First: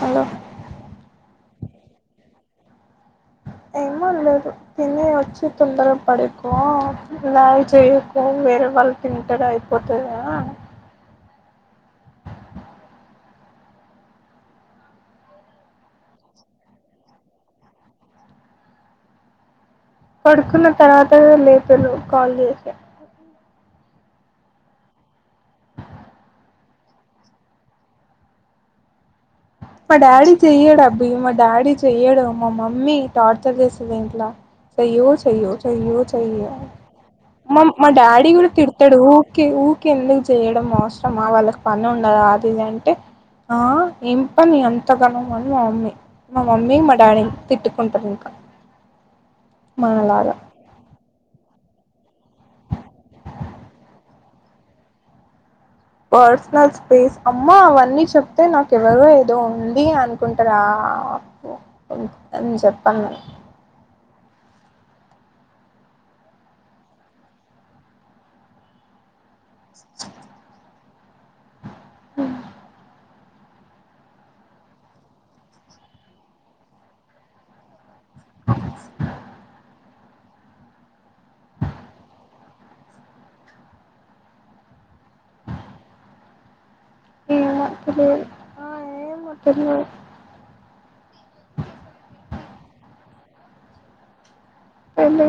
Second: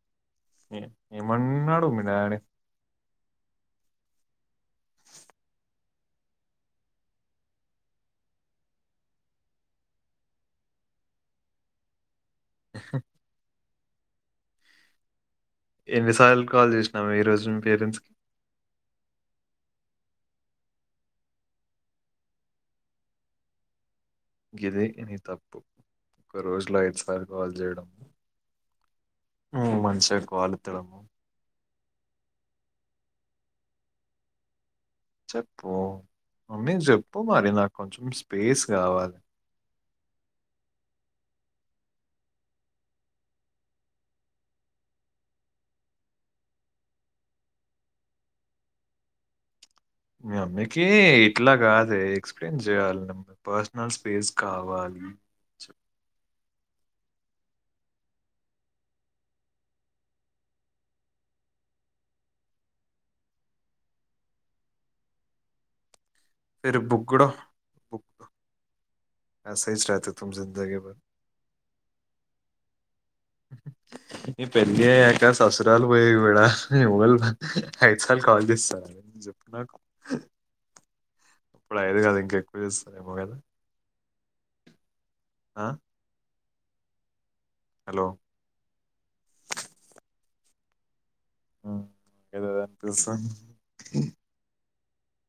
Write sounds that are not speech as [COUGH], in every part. Hello ఏమ కన్నాడు మినడి ఏమ లేదు తిన వచ్చి తొందరగా పడికో గ చేయకు వేరే వాళ్ళు తింటాడు అయిపోతుద ఎన్ని సార్లు కాల్ చేసినాము ఈ రోజు మీ పేరెంట్స్ కి పడుకున్న తర్వాత లేపో నువ్ కాల్ చేసా గిరి ఇని తప్పు ఒక రోజులో ఐదుసారి కాల్ చేయడం నువ్వు మా మంచిగా డాడీ కాల్ చెయ్యడా ఎత్తడము. అబ్బయి మా డాడీ చేయ్యడం మా మమ్మీ టార్చర్ చేసేద ఇంట్ల చెయ్యో చెయ్యో చెప్పు. చెయ్యో చెయ్యో మమ్మీకి చెప్పు మరి మా నాకు మా కొంచెం డాడీ కూడా స్పేస్ తిడతాడు కావాలి. ఊకే ఊరికే ఎందుకు చేయడం అవసరమా వాళ్ళకి పని ఉండదు అది ఇ అంటే ఏం అంతగాన అని మా మమ్మీ మా మమ్మీ మా డాడీ తిట్టుకుంటారు ఇంకా మనలాగా మీ అమ్మకి ఎట్లాగాదు అదే ఎక్స్పీరియన్ చేయాలి పర్సనల్ స్పేస్ కావాలి పర్సనల్ స్పేస్ అమ్మ అవన్నీ చెప్తే నాకు ఎవరో ఏదో ఉంది అనుకుంటారా చెప్పాను నేను ఫిరు బుగడో బు సే రతే తు జిందగీ భ హ [UNINTELLIGIBLE] ఐదు సార్లు కాల్ చేస్తనును చెప్పావు నాకు ఉ ఇప్పుడు అయదు కదా ఇంకెక్కువ చూస్తారేమో కదా ఆ హలో ఏమో తెలియదు ఏదదూ హలో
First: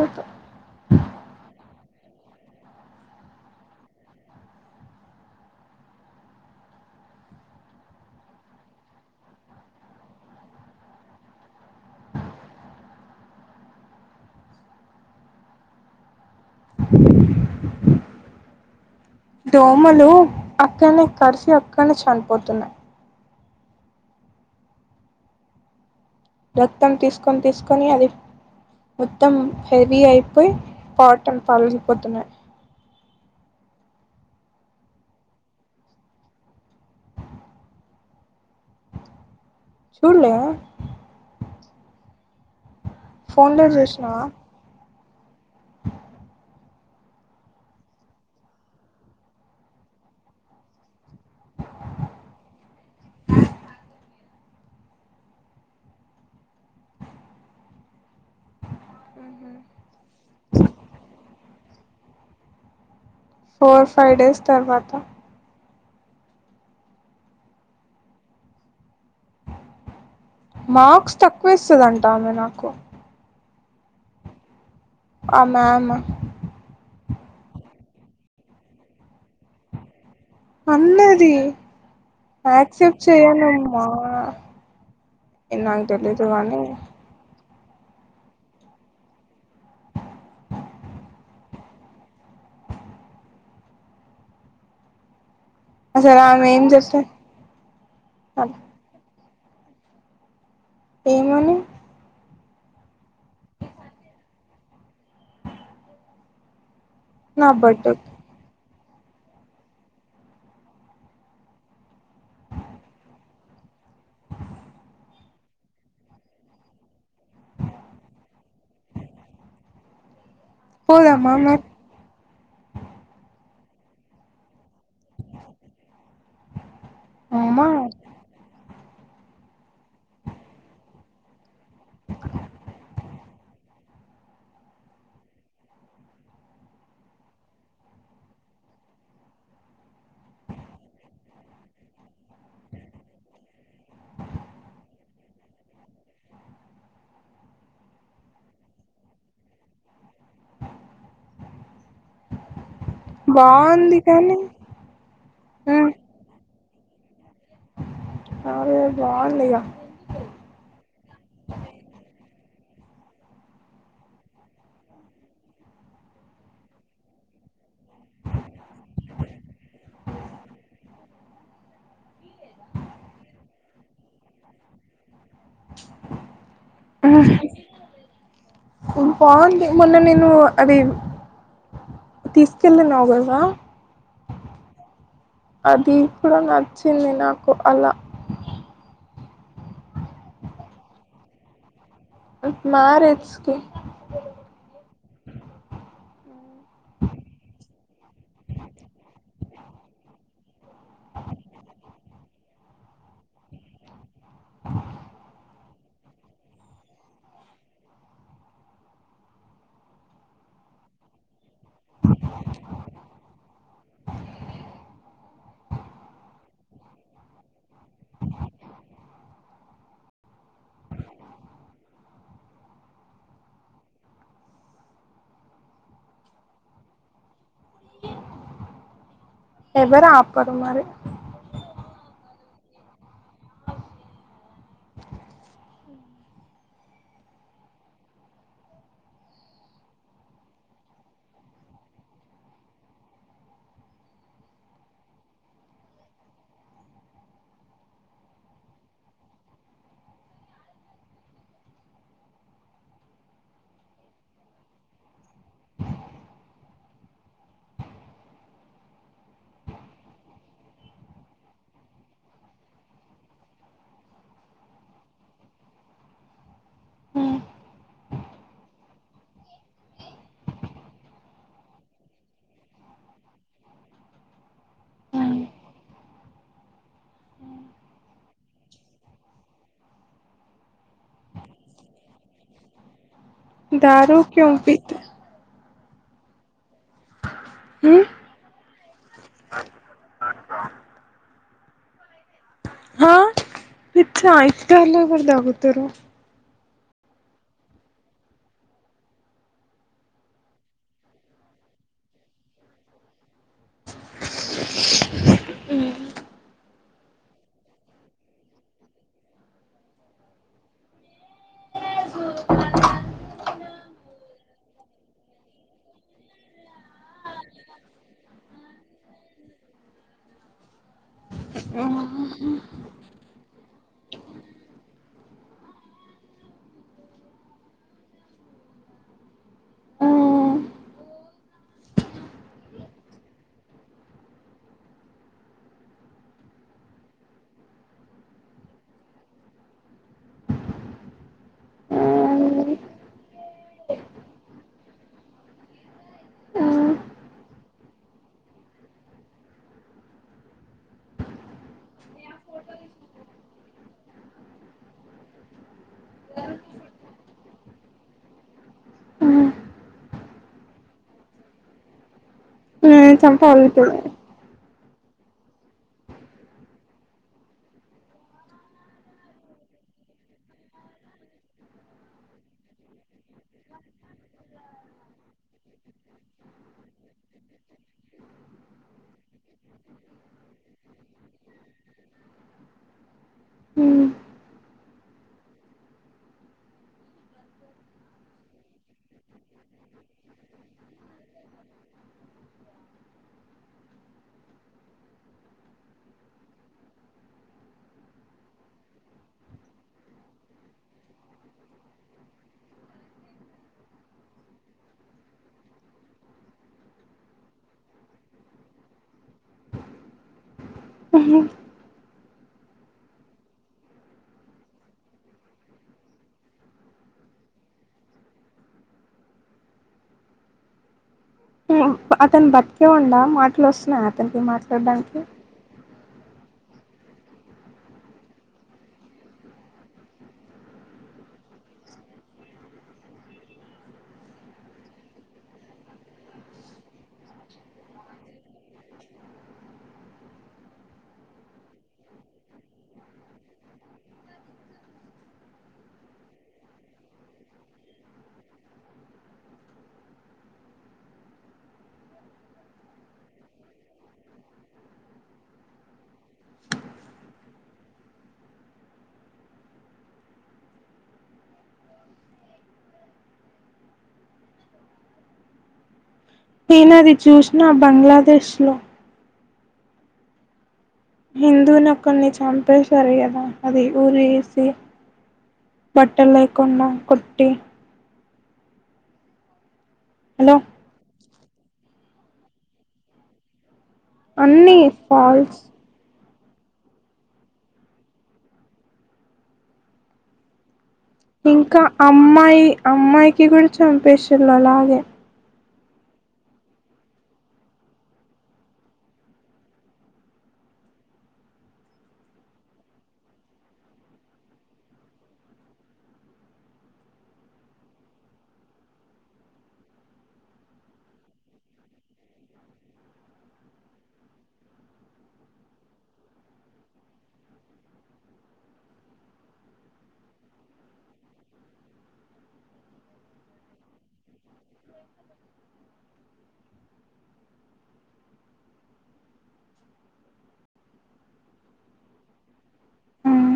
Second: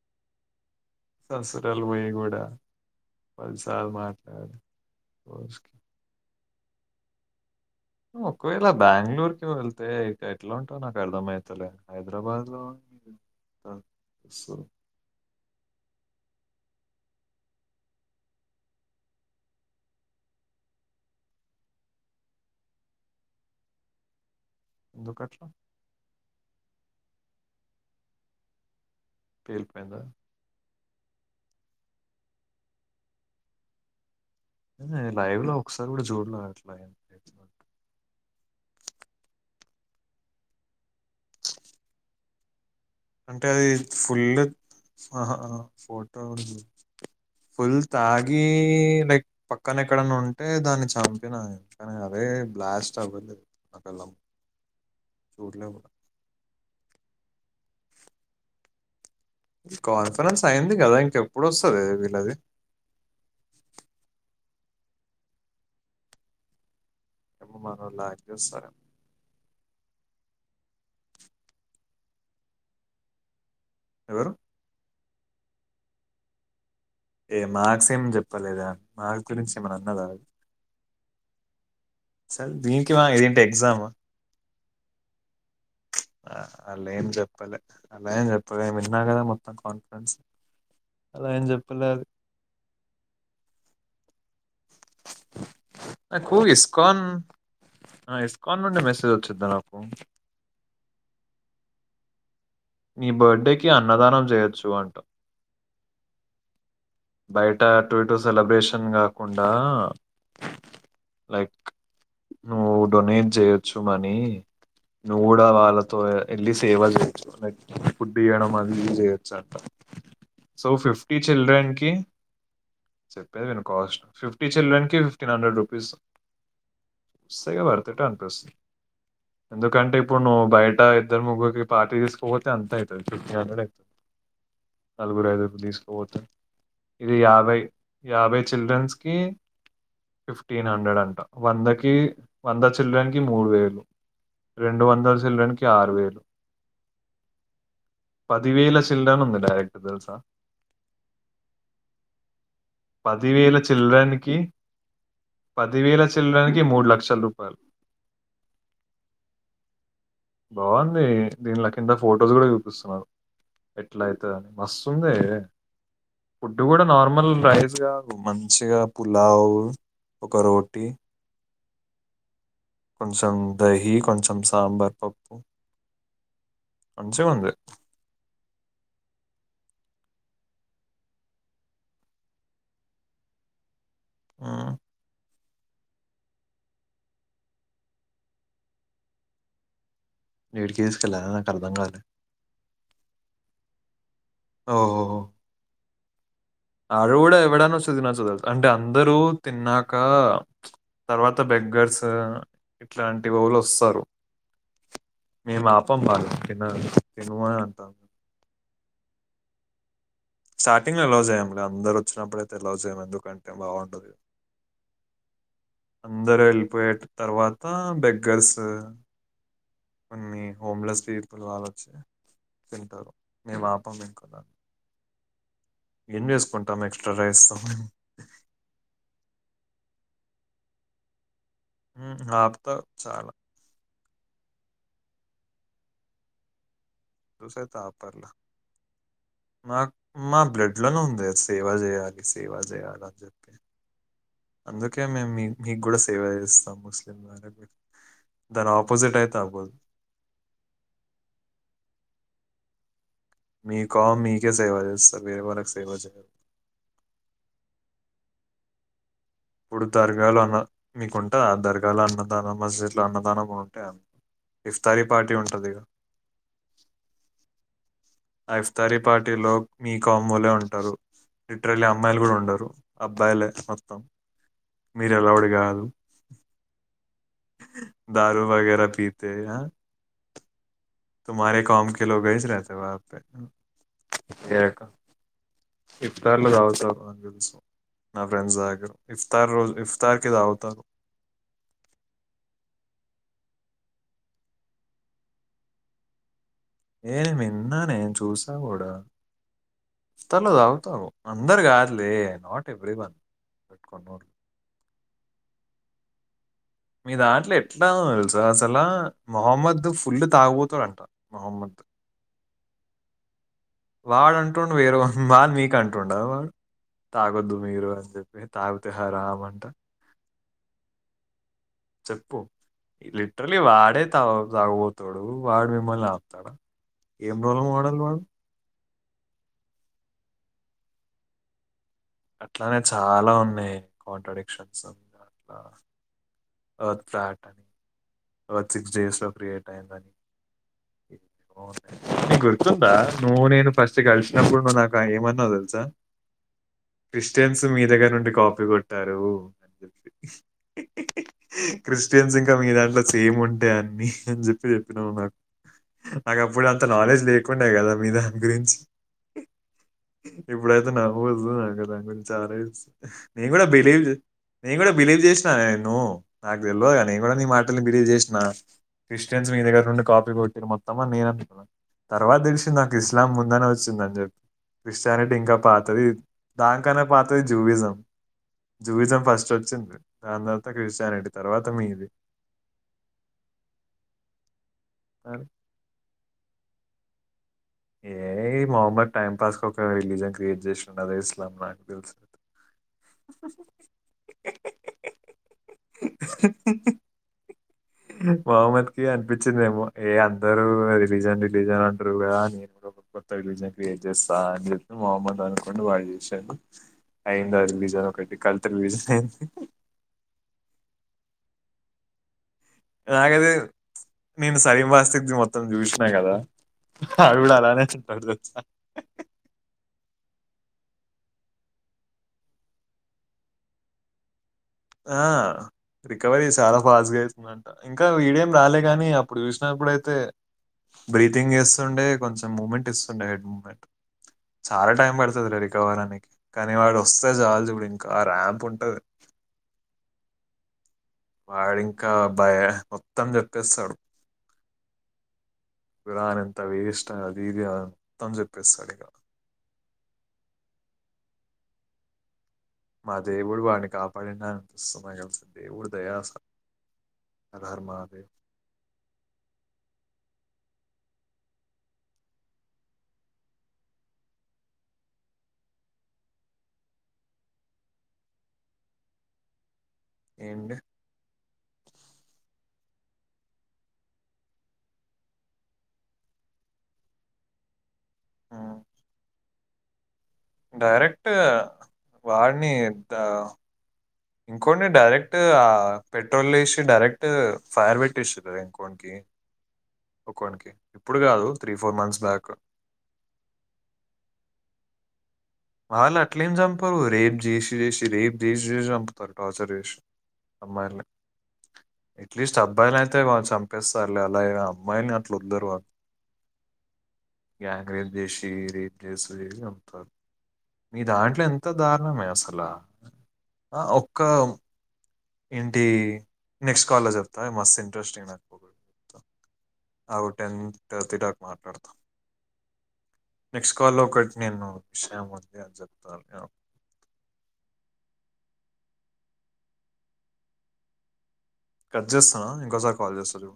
ససురాలు పోయి కూడా పదిసార్ మాట్లాడు ఒకవేళ బెంగళూరుకి వెళ్తే ఇక ఎట్లా ఉంటావు నాకు అర్థమవుతలే హైదరాబాద్ లో దోమలు అక్కనే కర్సి అక్కనే చనిపోతున్నాయి దుప్పట్లో రక్తం తీసుకొని తీసుకొని అది మొత్తం పేలిపోయిందా హెవీ అయిపోయి పాటలు పగిలిపోతున్నాయి లైవ్ లో లో ఒకసారి కూడా చూడలేట్లా చూడలే అంటే ఫోన్లో అది చూసినావా ఫుల్ ఆహా ఫోటో ఉంది ఫుల్ తాగి లైక్ పక్కన ఎక్కడన్నా ఉంటే దాన్ని చంపు కానీ అదే బ్లాస్ట్ అపోద్దు నాకెళ్ళం చూడులో కూడా కాన్ఫరెన్స్ అయింది కదా ఇంకెప్పుడు వస్తుంది వీళ్ళది ఫోర్ ఫైవ్ డేస్ తర్వాత బ్లాక్ చేస్తారు మార్క్స్ తక్కువ ఇస్తుందంటా ఆమె నాకు ఎవరు. ఆమె ఆమ. ఏ మాక్స్ ఏం చెప్పలేదా మాక్స్ గురించి ఏమన్నా అన్నదా. అన్నది. సరే దీనికి మా ఆక్సెప్ట్ ఇదేంటి చేయనమా. ఎగ్జామా నాకు తెలియదు గాని అలా ఏం చెప్పలే అలా ఏం చెప్పలే ఏ విన్నా కదా మొత్తం కాన్ఫిడెన్స్ అలా ఏం చెప్పలే అసలు అది కు ఆమె ఏం చెప్తా ఇస్కోన్ ఇస్కోన్ మెసేజ్. వచ్చేద్దా నాకు. ఏమని నీ బర్త్డేకి అన్నదానం చేయొచ్చు అంటా. నా బయట బర్త్డే అటూ ఇటూ సెలెబ్రేషన్. న్ కాకుండా లైక్ నువ్వు డొనేట్ చేయొచ్చు మనీ నువ్వు కూడా వాళ్ళతో వెళ్ళి సేవ చేయొచ్చు ఫుడ్ ఇయడం అది చేయొచ్చు అంటా. సో ఫిఫ్టీ పోదామా మరి చిడ్రెన్కి. చెప్పేది నేను కాస్ట్ ఫిఫ్టీ చిల్డ్రన్ కి ఫిఫ్టీన్ హండ్రెడ్ రూపీస్. స్ అమ్మా వత్రిట్ అనిపిస్తుంది. ఎందుకంటే ఇప్పుడు నువ్వు బయట ఇద్దరు ముగ్గురుకీ పార్టీ తీసుకోపోతే అంత అయితాది ఫిఫ్టీ హండ్రెడ్ అయితుంది నలుగు ఐదురిని తీసుకుపోతే ఇది యాభై యాభై చిల్డ్రన్స్ కి ఫిఫ్టీన్ హండ్రెడ్ అంట వందకి వంద చిల్డ్రన్ కి మూడు వేలు రెండు వందల చిల్డ్రన్ కి ఆరు వేలు పది వేల చిల్డ్రన్ ఉంది డైరెక్ట్ తెలుసా పది వేల బాగుంది చిల్డ్రన్ కి కానీ పది వేల చిల్డ్రన్ కి మూడులక్ష ల రూపాయలు అరే బాగుంది గా బాగుంది దీనిలో కింత ఫొటోస్ కూడా చూపిస్తున్నారు ఎట్లా అయితదని మస్తుంది ఫుడ్ కూడా నార్మల్ రైస్ మంచిగా పులావ్ ఒక రోటి కొంచం దహి కొంచం సాంబార్ మంచిగుంది బాగుంది మొన్న నేను అది తీసుకెళ్ళనావు కదరా హుమ్ అది ఇప్పుడు నచ్చింది నాకు అలా ఎడికి ఏసుకెళ్ళా నాకు అర్దంకాలే మారేజ్ కి ఓహోహో ఆడ గుడా ఎవడైనా వస్తే తినొచ్చు అంటే అందరూ తిన్నాకా తర్వాత బెగ్గర్స్ ఇట్లాంటి వాళ్ళు వస్తరు పాపం బా తిన తినమనే అంట స్టార్టింగ్ లో అల్లో చేయం అందరు వచ్చినప్పుడయితే ఎలావ్ చేయరు ఎందుకంటే బాగుండదు అందరు వెళ్ళిపోయే తర్వాత బెగ్గర్స్ కొన్ని హోమ్లెస్ పీపుల్ వాళ్ళు వచ్చి తింటారు మేము ఆపం ఇంక ఏం చేసుకుంటాం ఎక్స్ట్రా రైస్ ఎవరు ఆపరు మరి హుమ్ ఆపుతారు చాలా చూసయితే ఆపర్లే మాకు మా బ్లడ్ లోనే ఉంది సేవ చేయాలి సేవా చేయాల అని చెప్పి అందుకే మేము మీకు గుడా సేవ చేస్తాం ముస్లిం వారు దాని ఆపోజిట్ అయితే అవ్వదు మీ కామ్ మీకే సేవ చేస్త వేరే వాళ్ళకి సేవ చేయ ఇప్పుడు దర్గాలో అన్న మీకుంటాద ఆ దర్గాలో అన్నదానం మస్జిద్ లో అన్నదానం ఉంటే ఇఫ్తారీ పార్టీ ఉంటది గ ఆ ఇఫ్తారీ పార్టీలో మీ కామూలే ఉంటారు లిటరలీ అమ్మాయిలు కూడా ఉండరు అబ్బాయిలే మొత్తం మీరెలావుడి కాదు దారుూ వగర పితే తుమ్హారే కామ క లో వసి రతే వ పే దారుూ క్యోపిిత ఇతలోవత [UNINTELLIGIBLE] నా ఫ్రెండ్స్ ఆగరు ఇఫ్తార రోజ ఇఫ్తార కదావతారు ఇచ్చ అయితే ఇఫ్తార్ లో తాగతరు ఏ మన్న నేను చూసా కూడా ఇఫ్తార్ లో తాగుతరు అందరు కాదులే నాట్ ఎవ్రీ వన్ కొంత మంది మీ దాంట్లో ఎట్లా తెలుసా అసలా మొహమ్మద్ ఫుల్ తాగుబోతోడంట మొహమ్మద్ వాడు అంటుండు వేరే వాళ మీకు అంటుండ వాడు తాగొద్దు మీరు అని చెప్పి తాగుతే హ రామ్ అంట చెప్పు లిటరలీ వాడే తా తాగబోతోడు వాడు మిమ్మల్ని ఆపుతాడా ఏం రోల్ మోడల్ వాడు అట్లానే చాలా ఉన్నాయి కాంట్రడిక్షన్స్ అ అట్లా వత్త ఆట వచి సిక్స్ డేస్ లో క్రియేట్ అయిందని గుర్తుందా నువ్వు నేను ఫస్ట్ కలిసినప్పుడు నువ్వు నాకు ఏమన్నావు తెలుసా క్రిస్టియన్స్ మీ దగ్గర నుండి కాపీ కొట్టారు అని తెలిసి క్రిస్టియన్స్ ఇంకా మీ దాంట్లో సేమ్ ఉంటాయి అన్ని అని చెప్పి చెప్పినాము నాకు నాకు అప్పుడే అంత నాలెడ్జ్ లేకుంండే కదా మీ దాని గురించి ఇప్పుడైతే నవవు వదు నా దాని గురించి సే న కూడా చంపగలుగుతది బిలీవ్ నేను కూడా బిలీవ్ చేసినా నేన్న నాకు తెలియదు నేను కూడా నీ మాటని బిలీవ్ చేసిన క్రిస్టియన్స్ మీ దగ్గర నుండి కాపీలు కొట్టి మొత్తంని నేను అనుకున్నా తర్వాత తెలిసింది నాకు ఇస్లాం ముందనే వచ్చిందని చెప్పి క్రిస్టియానిటీ ఇంకా పాతంది దానికన్నా పాతది జూవిజం జూవిజం ఫస్ట్ వచ్చింది దాని తర్వాత క్రి చ్చనడి తర్వాత మీది ఏ మొహమ్మద్ టైం పాస్ క ఒక రిలీజన్ క్రియేట్ చేసిడు అదే ఇస్లాం నాకు తెలుసుదు మొహమ్మద్ కి అనిపించిందేమో ఏ అందరుూ రిలీజన్ రిలీజన్ అంటారు కదా నేను కూడా కొత్త రిలీజన్ క్రియేట్ చేస్తా అని చెప్పి మొహమ్మద్ అనుకోండి వాళ్ళు చూశాను అయింది ఆ రిలీజన్ ఒకటి కళత రిలీజన్ అయింది ఆ నాలాగతే నేను సరం బాస్క్తి మొత్తం చూసినా కదా ఆవి కూడా అలానే ఉంటాడు చ అతను బతికే ఉండా మాటలు వస్తున్నాయి అతనికి మ ఆ రికవరీ చాలా ఫాస్ట్గా అవుతుందంట ఇంకా వడిం రాలే కానీ అప్పుడు చూసినప్పుడుయితే బ్రీతింగ్ చేస్తుండే కొంచెం మూమెంట్ ఇస్తుండే హెడ్ మూ్మెంట్ చాలా టైం పడుతుందిలే రికవర్ అనికి కానీ వాడు వస్తే చాల చూడు ఇంకా ర్యాంప్ ఉంటది వాడింకా భయ మొత్తం చెప్పేస్తాడు విరాన్ ఎంత వేష్ట అది ఇది అ మొత్తం చెప్పేస్తాడు ఇక మా దేవుడు వాడిని కాపాడినంతస్తుమలుస దేవుడు దయా స హరహర మహాదేవ నేనది చూసిన బంగ్లాదేశ్ లో ఏండ్ హిందువు నొక్కని చంపేశారు కదా అది ఊరి వేసి బట్ట లేకుండా కొట్టి హ్మ్. హలో డైరెక్ట్ వాడిని ఎద్ద అన్ని ఇంకోండి డైరెక్ట్ ఫాల్స్ పెట్రోల్ వేసి డైరెక్ట్ ఫైర్ పెట్టిస్తుంది ఇంకోకి ఒకనికి ఇంకా అమ్మాయి అమ్మాయికి కూడా చంపేశళులాగే వాళ్ళు అట్లేమి చంపరు రేపు చేసి చేసి రేపు చేసి చేసి చంపుతారు టార్చర్ చేసి అమ్మాయిల్ని ఎట్లీస్ట్ అబ్బాయిని అయితే వాు చంపేస్తారులే అలాగ అమ్మాయిని అట్లు ఉద్దరు వాళ్ళు గ్యాంగ్ రేపు చేసి రేపు చేసి చేసి చంపుతారు మీ దాంట్లో ఎంత దారుణమే అసలు ఆ ఒక్క ఏంటి నెక్స్ట్ కాల్ లో చెప్తా మస్తు ఇంట్రెస్టింగ్ అప్పుడు టెన్ థర్టీ దాకా మాట్లాడతా నెక్స్ట్ కాల్లో ఒకటి నేను విషయం ఉంది అని చెప్తాను కట్ చేస్తున్నా ఇంకోసారి కాల్ చేస్తా చూడు